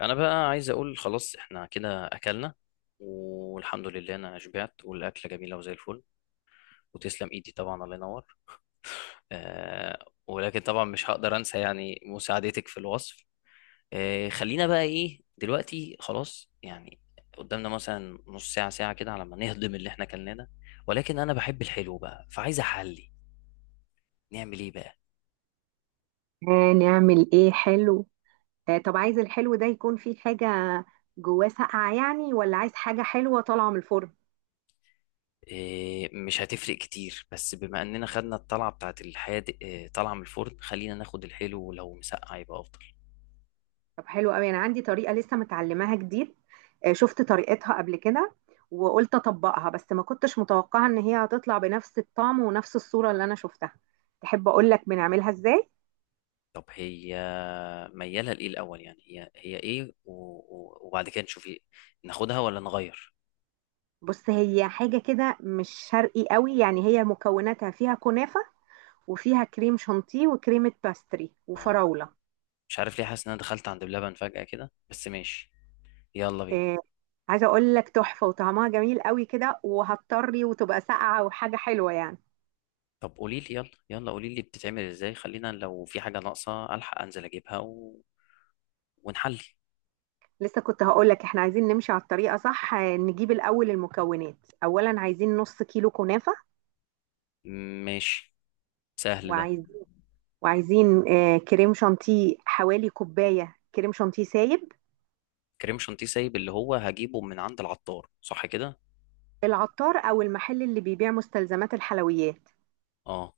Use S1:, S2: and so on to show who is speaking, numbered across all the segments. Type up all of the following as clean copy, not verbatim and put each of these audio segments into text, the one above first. S1: انا بقى عايز اقول خلاص احنا كده اكلنا. والحمد لله انا شبعت والاكله جميله وزي الفل. وتسلم ايدي طبعا، الله ينور. آه، ولكن طبعا مش هقدر انسى يعني مساعدتك في الوصف. خلينا بقى ايه دلوقتي، خلاص يعني. قدامنا مثلا نص ساعه ساعه كده على ما نهضم اللي احنا كلناه ده. ولكن انا بحب الحلو بقى، فعايز احلي. نعمل ايه بقى؟
S2: نعمل ايه حلو. طب عايز الحلو ده يكون فيه حاجة جواه ساقعة يعني، ولا عايز حاجة حلوة طالعة من الفرن؟
S1: مش هتفرق كتير، بس بما اننا خدنا الطلعه بتاعت الحادق، طالعه من الفرن، خلينا ناخد الحلو، ولو مسقع يبقى افضل.
S2: طب حلو قوي، انا عندي طريقة لسه متعلماها جديد. شفت طريقتها قبل كده وقلت اطبقها، بس ما كنتش متوقعة ان هي هتطلع بنفس الطعم ونفس الصورة اللي انا شفتها. تحب اقول لك بنعملها ازاي؟
S1: طب هي ميالة لإيه الأول؟ يعني هي إيه وبعد كده نشوف إيه، ناخدها ولا نغير؟
S2: بص، هي حاجة كده مش شرقي قوي، يعني هي مكوناتها فيها كنافة وفيها كريم شانتيه وكريمة باستري
S1: اه.
S2: وفراولة.
S1: مش عارف ليه حاسس إن أنا دخلت عند بلبن فجأة كده، بس ماشي، يلا بينا.
S2: آه، عايزه اقول لك تحفه، وطعمها جميل قوي كده، وهتطري وتبقى ساقعه وحاجه حلوه يعني.
S1: طب قولي لي، يلا يلا قولي لي، بتتعمل إزاي؟ خلينا لو في حاجة ناقصة ألحق أنزل أجيبها ونحلي.
S2: لسه كنت هقول لك احنا عايزين نمشي على الطريقه صح. نجيب الاول المكونات. اولا عايزين نص كيلو كنافه.
S1: ماشي، سهل ده.
S2: وعايز وعايزين كريم شانتيه، حوالي كوبايه كريم شانتيه سايب.
S1: كريم شانتيه سايب، اللي هو هجيبه من عند العطار، صح كده؟
S2: العطار او المحل اللي بيبيع مستلزمات الحلويات.
S1: اه،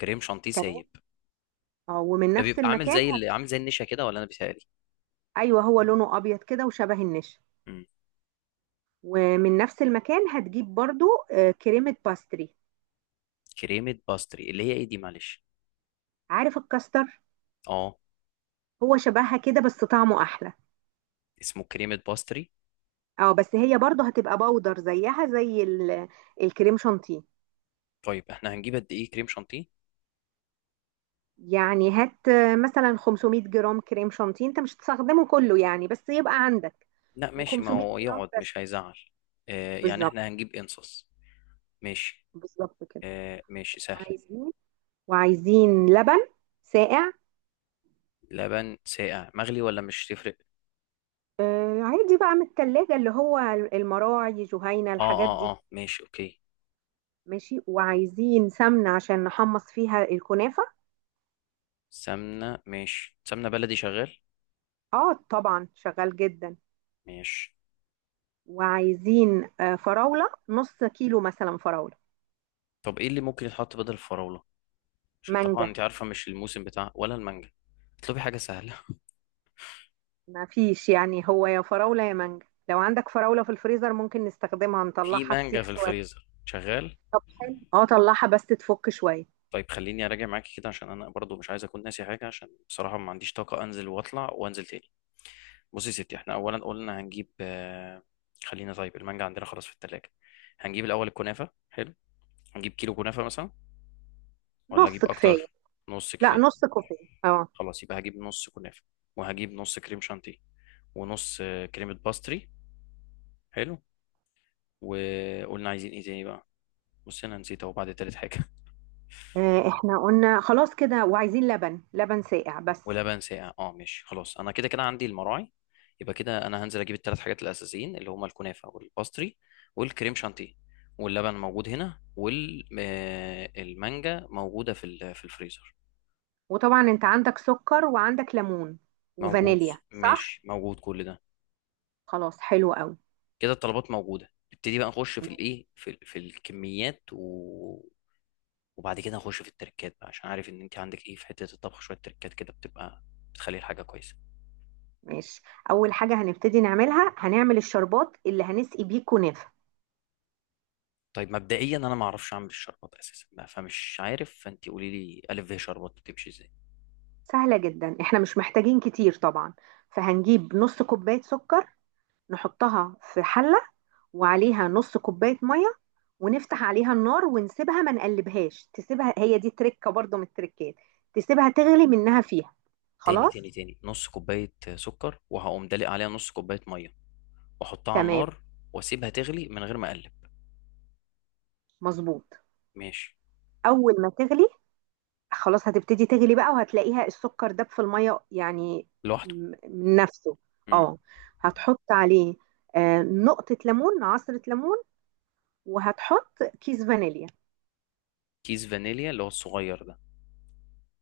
S1: كريم شانتيه
S2: تمام.
S1: سايب.
S2: اه، ومن
S1: ده
S2: نفس
S1: بيبقى عامل
S2: المكان
S1: زي اللي عامل زي النشا كده، ولا أنا بيتهيألي؟
S2: ايوه، هو لونه ابيض كده وشبه النشا. ومن نفس المكان هتجيب برضو كريمه باستري.
S1: كريمة باستري اللي هي ايه دي؟ معلش.
S2: عارف الكاستر؟
S1: اه.
S2: هو شبهها كده بس طعمه احلى.
S1: اسمه كريمة باستري.
S2: اه، بس هي برضه هتبقى باودر زيها زي الكريم شانتيه.
S1: طيب احنا هنجيب قد ايه كريم شانتيه؟
S2: يعني هات مثلا 500 جرام كريم شانتيه، انت مش هتستخدمه كله يعني، بس يبقى عندك.
S1: لا ماشي، ما
S2: و500
S1: هو
S2: جرام
S1: يقعد
S2: بس.
S1: مش هيزعل. آه، يعني
S2: بالظبط.
S1: احنا هنجيب انصص. ماشي،
S2: بالظبط كده.
S1: آه ماشي سهل.
S2: عايزين، وعايزين لبن ساقع.
S1: لبن ساقع مغلي ولا مش تفرق؟
S2: آه عادي بقى، من التلاجة اللي هو المراعي جهينة،
S1: اه
S2: الحاجات
S1: اه
S2: دي.
S1: اه، ماشي اوكي.
S2: ماشي. وعايزين سمنة عشان نحمص فيها الكنافة.
S1: سمنة، ماشي، سمنة بلدي شغال.
S2: اه طبعا شغال جدا.
S1: ماشي.
S2: وعايزين فراولة، نص كيلو مثلا فراولة.
S1: طب ايه اللي ممكن يتحط بدل الفراولة؟ عشان طبعا
S2: مانجا.
S1: انت عارفة مش الموسم بتاع ولا المانجا. اطلبي حاجة سهلة.
S2: ما فيش، يعني هو يا فراولة يا مانجا، لو عندك فراولة في الفريزر ممكن نستخدمها،
S1: في
S2: نطلعها
S1: مانجا في
S2: تسيح شوية.
S1: الفريزر شغال.
S2: طب حلو، اه طلعها بس تفك شوية.
S1: طيب خليني اراجع معاكي كده، عشان انا برضو مش عايز اكون ناسي حاجه، عشان بصراحه ما عنديش طاقه انزل واطلع وانزل تاني. بصي يا ستي، احنا اولا قلنا هنجيب خلينا، طيب المانجا عندنا خلاص في التلاجة. هنجيب الاول الكنافه، حلو. هنجيب كيلو كنافه مثلا، ولا
S2: نص
S1: اجيب
S2: كفاية.
S1: اكتر؟ نص
S2: لا،
S1: كفايه.
S2: نص كوباية. اه.
S1: خلاص، يبقى هجيب نص كنافه، وهجيب نص كريم شانتيه، ونص كريمه باستري. حلو. وقلنا عايزين ايه تاني بقى؟ بصي انا نسيت اهو بعد تالت حاجه.
S2: احنا قلنا خلاص كده، وعايزين لبن، لبن ساقع بس.
S1: ولبن ساقع، اه ماشي، خلاص انا كده كده عندي المراعي. يبقى كده انا هنزل اجيب الثلاث حاجات الاساسيين، اللي هما الكنافه والباستري والكريم شانتيه. واللبن موجود هنا، والمانجا موجوده في الفريزر.
S2: وطبعا انت عندك سكر، وعندك ليمون
S1: موجود.
S2: وفانيليا، صح؟
S1: ماشي، موجود كل ده.
S2: خلاص، حلو قوي.
S1: كده الطلبات موجوده، نبتدي بقى نخش في في الكميات وبعد كده نخش في التركات بقى، عشان عارف ان انت عندك ايه في حته الطبخ، شويه تركات كده بتبقى بتخلي الحاجه كويسه.
S2: ماشي. اول حاجة هنبتدي نعملها، هنعمل الشربات اللي هنسقي بيه كنافة.
S1: طيب مبدئيا انا ما اعرفش اعمل الشربات اساسا بقى، فمش عارف، فانت قولي لي الف ب شربات بتمشي ازاي.
S2: سهلة جدا، احنا مش محتاجين كتير طبعا. فهنجيب نص كوباية سكر، نحطها في حلة، وعليها نص كوباية مية، ونفتح عليها النار ونسيبها، ما نقلبهاش، تسيبها، هي دي تركة برضو من التركات. تسيبها تغلي منها فيها.
S1: تاني تاني
S2: خلاص.
S1: تاني نص كوبايه سكر، وهقوم دلق عليها نص كوبايه ميه، واحطها على
S2: تمام.
S1: النار، واسيبها تغلي من غير ما اقلب.
S2: مظبوط.
S1: ماشي.
S2: أول ما تغلي، خلاص هتبتدي تغلي بقى، وهتلاقيها السكر داب في المية يعني.
S1: لوحده؟
S2: من نفسه.
S1: مم.
S2: اه، هتحط عليه نقطة ليمون، عصرة ليمون، وهتحط كيس فانيليا.
S1: كيس فانيليا اللي هو الصغير ده؟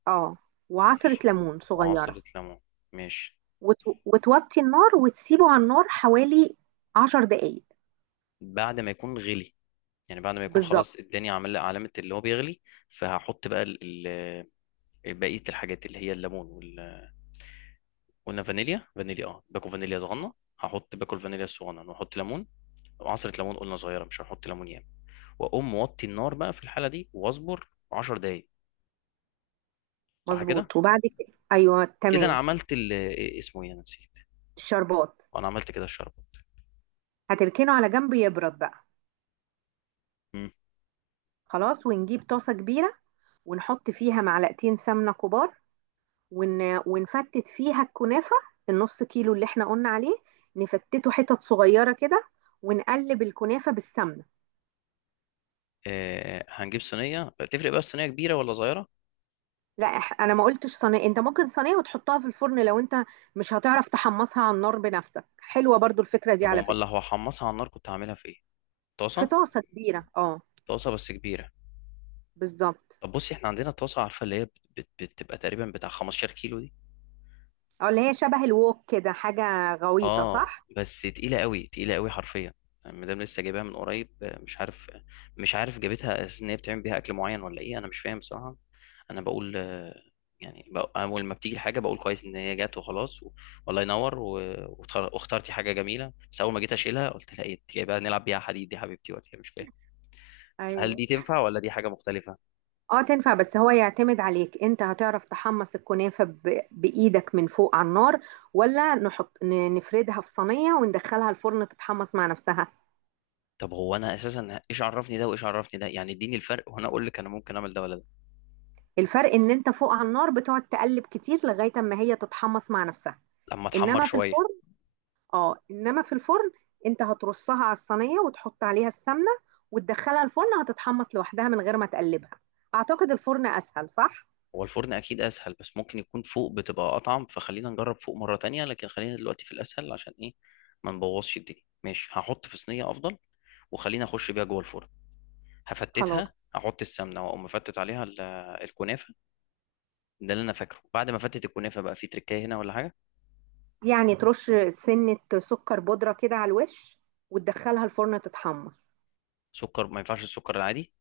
S2: اه، وعصرة
S1: ماشي،
S2: ليمون صغيرة.
S1: وعصره ليمون. ماشي.
S2: وتوطي النار وتسيبه على النار حوالي 10 دقايق.
S1: بعد ما يكون غلي، يعني بعد ما يكون خلاص
S2: بالظبط.
S1: اداني عمل علامه اللي هو بيغلي، فهحط بقى بقيه الحاجات اللي هي الليمون. قلنا فانيليا، باكل فانيليا صغنن. هحط باكل فانيليا الصغنن، واحط ليمون وعصرة ليمون، قلنا صغيرة، مش هحط ليمون ياما. واقوم موطي النار بقى في الحالة دي، واصبر 10 دقايق. صح كده؟
S2: مظبوط، وبعد كده، ايوه
S1: كده انا
S2: تمام.
S1: عملت ال إيه اسمه، ايه انا نسيت.
S2: الشربات
S1: انا عملت كده الشربة.
S2: هتركنه على جنب يبرد بقى.
S1: مم.
S2: خلاص، ونجيب طاسة كبيرة، ونحط فيها معلقتين سمنة كبار، ون... ونفتت فيها الكنافة، النص كيلو اللي احنا قلنا عليه، نفتته حتت صغيرة كده، ونقلب الكنافة بالسمنة.
S1: آه، هنجيب صينية، تفرق بقى الصينية كبيرة ولا صغيرة؟
S2: لا، انا ما قلتش صينيه، انت ممكن صينيه وتحطها في الفرن، لو انت مش هتعرف تحمصها على النار بنفسك. حلوه برضو الفكره دي،
S1: طب
S2: على
S1: امال لو
S2: فكره.
S1: هحمصها على النار كنت هعملها في ايه؟
S2: في
S1: طاسة.
S2: طاسه كبيره، اه.
S1: طاسة بس كبيرة.
S2: بالظبط.
S1: طب بصي احنا عندنا طاسة، عارفة اللي هي بتبقى تقريبا بتاع 15 كيلو دي،
S2: اه، اللي هي شبه الوok كده، حاجه غويطه
S1: اه.
S2: صح.
S1: بس تقيلة قوي تقيلة قوي حرفيا. المدام لسه جايباها من قريب، مش عارف جابتها اساس ان هي بتعمل بيها اكل معين ولا ايه، انا مش فاهم بصراحة. انا بقول آه، يعني اول ما بتيجي الحاجة بقول كويس ان هي جت وخلاص والله ينور واخترتي حاجة جميلة، بس اول ما جيت اشيلها قلت لها ايه، انت جايبها نلعب بيها حديد دي يا حبيبتي ولا إيه؟ مش فاهم، فهل
S2: ايوه.
S1: دي تنفع ولا دي حاجة مختلفة؟
S2: اه تنفع، بس هو يعتمد عليك انت، هتعرف تحمص الكنافه بايدك من فوق على النار، ولا نحط نفردها في صينيه وندخلها الفرن تتحمص مع نفسها.
S1: طب هو انا اساسا ايش عرفني ده وايش عرفني ده، يعني اديني الفرق، وانا اقول لك انا ممكن اعمل ده ولا ده.
S2: الفرق ان انت فوق على النار بتقعد تقلب كتير لغايه اما هي تتحمص مع نفسها.
S1: لما اتحمر
S2: انما في
S1: شوية.
S2: الفرن، اه انما في الفرن انت هترصها على الصينيه، وتحط عليها السمنه، وتدخلها الفرن، هتتحمص لوحدها من غير ما تقلبها. اعتقد الفرن اسهل، صح.
S1: هو الفرن اكيد اسهل، بس ممكن يكون فوق بتبقى اطعم، فخلينا نجرب فوق مرة تانية، لكن خلينا دلوقتي في الاسهل، عشان ايه، ما نبوظش الدنيا. ماشي، هحط في صينية افضل، وخلينا اخش بيها جوه الفرن.
S2: خلاص،
S1: هفتتها، هحط السمنة، واقوم مفتت عليها الكنافة. ده اللي انا فاكره. بعد ما افتت الكنافة بقى في تركاية هنا ولا حاجة؟
S2: يعني ترش سنه سكر بودره كده على الوش، وتدخلها الفرن تتحمص.
S1: سكر؟ ما ينفعش السكر العادي؟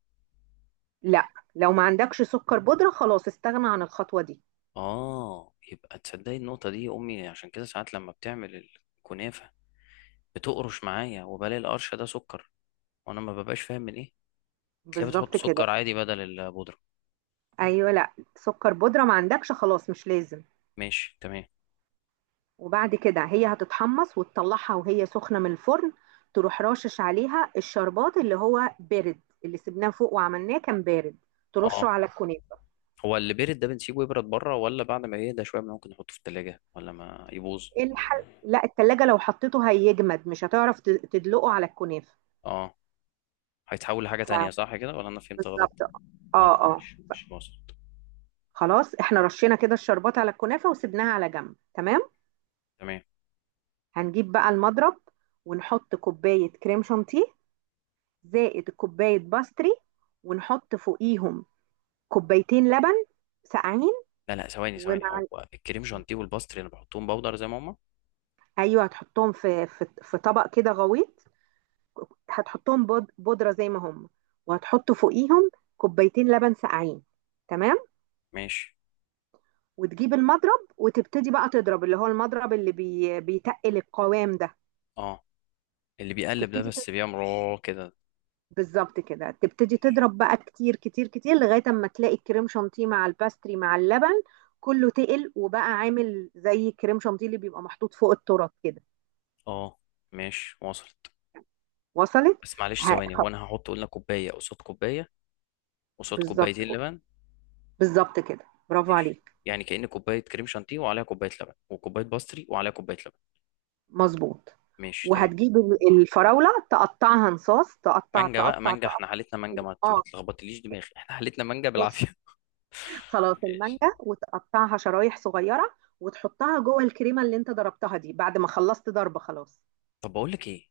S2: لا. لو ما عندكش سكر بودره، خلاص استغنى عن الخطوه دي.
S1: اه، يبقى تصدقي النقطة دي، امي عشان كده ساعات لما بتعمل الكنافة بتقرش معايا، وبلاقي القرش ده سكر، وانا ما ببقاش فاهم من ايه. تلاقيها بتحط
S2: بالظبط كده.
S1: سكر عادي بدل البودرة.
S2: ايوه، لا سكر بودره، ما عندكش خلاص مش لازم.
S1: ماشي، تمام.
S2: وبعد كده هي هتتحمص، وتطلعها وهي سخنة من الفرن، تروح راشش عليها الشربات اللي هو بارد، اللي سبناه فوق وعملناه كان بارد، ترشه
S1: اه،
S2: على الكنافة.
S1: هو اللي بيرد ده بنسيبه يبرد بره، ولا بعد ما يهدى شويه ممكن نحطه في التلاجة ولا ما يبوظ؟
S2: لا، التلاجة لو حطيته هيجمد، مش هتعرف تدلقه على الكنافة.
S1: اه، هيتحول لحاجه تانية،
S2: ف-
S1: صح كده ولا انا فهمت غلط؟
S2: بالظبط. اه،
S1: لا
S2: اه.
S1: ماشي، مش وصلت.
S2: خلاص، احنا رشينا كده الشربات على الكنافة وسبناها على جنب، تمام.
S1: تمام.
S2: هنجيب بقى المضرب، ونحط كوباية كريم شانتيه، زائد كوباية باستري، ونحط فوقيهم كوبايتين لبن ساقعين.
S1: لا لا، ثواني،
S2: ومع
S1: هو
S2: ال-
S1: الكريم جانتيه والباستري انا بحطهم بودر زي ما هما؟
S2: ايوه، هتحطهم في طبق كده غويط، هتحطهم بودره زي ما هم، وهتحط فوقيهم كوبايتين لبن ساقعين. تمام.
S1: ماشي.
S2: وتجيب المضرب وتبتدي بقى تضرب، اللي هو المضرب اللي بيتقل القوام ده.
S1: اه، اللي بيقلب ده،
S2: تبتدي ت-
S1: بس بيعمل راه كده؟
S2: بالظبط كده، تبتدي تضرب بقى كتير كتير كتير، لغايه اما تلاقي الكريم شانتيه مع الباستري مع اللبن كله تقل، وبقى عامل زي الكريم شانتيه اللي بيبقى محطوط فوق التورت كده.
S1: اه ماشي، وصلت.
S2: وصلت.
S1: بس معلش
S2: ه-
S1: ثواني،
S2: خ-
S1: هو انا هحط قلنا كوبايه قصاد كوبايه، قصاد
S2: بالظبط.
S1: كوبايتين لبن؟
S2: بالظبط كده، برافو
S1: ماشي.
S2: عليك.
S1: يعني كأن كوبايه كريم شانتيه وعليها كوبايه لبن، وكوبايه باستري وعليها كوبايه لبن.
S2: مضبوط.
S1: ماشي تمام.
S2: وهتجيب الفراولة تقطعها نصاص، تقطع
S1: مانجا بقى،
S2: تقطع
S1: مانجا،
S2: تقطع.
S1: احنا حالتنا مانجا، ما
S2: اه.
S1: تلخبطليش دماغي، احنا حالتنا مانجا
S2: ماشي.
S1: بالعافيه.
S2: خلاص،
S1: ماشي.
S2: المانجا وتقطعها شرايح صغيرة وتحطها جوه الكريمة اللي انت ضربتها دي، بعد ما خلصت ضرب خلاص.
S1: طب بقول لك ايه،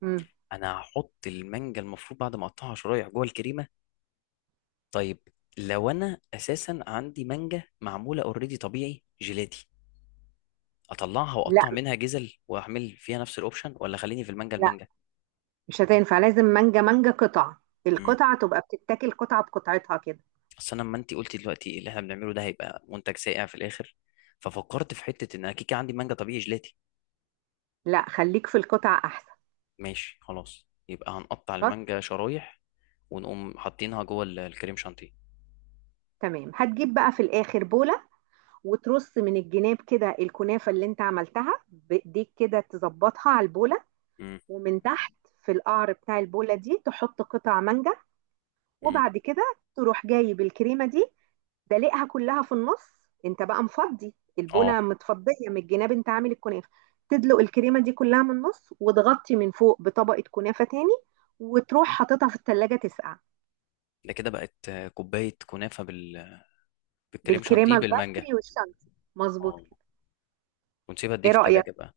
S2: مم.
S1: انا هحط المانجا، المفروض بعد ما اقطعها شرايح جوه الكريمه. طيب، لو انا اساسا عندي مانجا معموله اوريدي طبيعي جيلاتي، اطلعها
S2: لا
S1: واقطع منها جزل، واعمل فيها نفس الاوبشن، ولا خليني في المانجا
S2: لا،
S1: المانجا
S2: مش هتنفع، لازم مانجا مانجا قطع،
S1: امم.
S2: القطعة تبقى بتتاكل قطعة بقطعتها كده.
S1: اصل انا لما انت قلتي دلوقتي اللي احنا بنعمله ده هيبقى منتج سائع في الاخر، ففكرت في حته ان انا كيكه عندي مانجا طبيعي جيلاتي.
S2: لا، خليك في القطع احسن.
S1: ماشي خلاص، يبقى هنقطع
S2: خلاص.
S1: المانجا شرايح، ونقوم حاطينها جوه الكريم شانتيه.
S2: تمام. هتجيب بقى في الاخر بولة، وترص من الجناب كده الكنافة اللي انت عملتها بايديك كده، تظبطها على البولة.
S1: امم
S2: ومن تحت في القعر بتاع البولة دي تحط قطع مانجا.
S1: امم
S2: وبعد كده تروح جايب الكريمة دي، دلقها كلها في النص. انت بقى مفضي
S1: اه
S2: البولة، متفضية من الجناب، انت عامل الكنافة. تدلق الكريمة دي كلها من النص، وتغطي من فوق بطبقة كنافة تاني، وتروح حاططها في التلاجة تسقع.
S1: ده كده بقت كوبايه كنافه بالكريم شانتيه
S2: بالكريمة
S1: بالمانجا.
S2: الباستري والشانتي. مظبوط
S1: اه.
S2: كده.
S1: ونسيبها قد ايه
S2: ايه
S1: في
S2: رأيك؟
S1: التلاجة بقى؟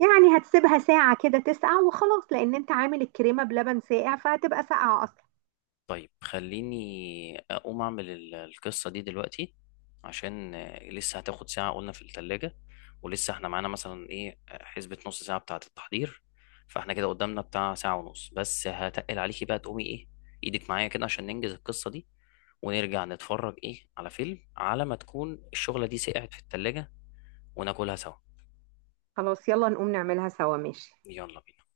S2: يعني هتسيبها ساعة كده تسقع وخلاص، لأن انت عامل الكريمة بلبن ساقع فهتبقى ساقعة أصلا.
S1: طيب خليني اقوم اعمل القصه دي دلوقتي، عشان لسه هتاخد ساعه قلنا في التلاجة، ولسه احنا معانا مثلا ايه، حسبه نص ساعه بتاعه التحضير، فاحنا كده قدامنا بتاع ساعه ونص، بس هتقل عليكي بقى تقومي ايه، ايدك معايا كده عشان ننجز القصه دي، ونرجع نتفرج ايه على فيلم على ما تكون الشغله دي سقعت في التلاجة، وناكلها سوا.
S2: خلاص، يلا نقوم نعملها سوا، ماشي.
S1: يلا بينا.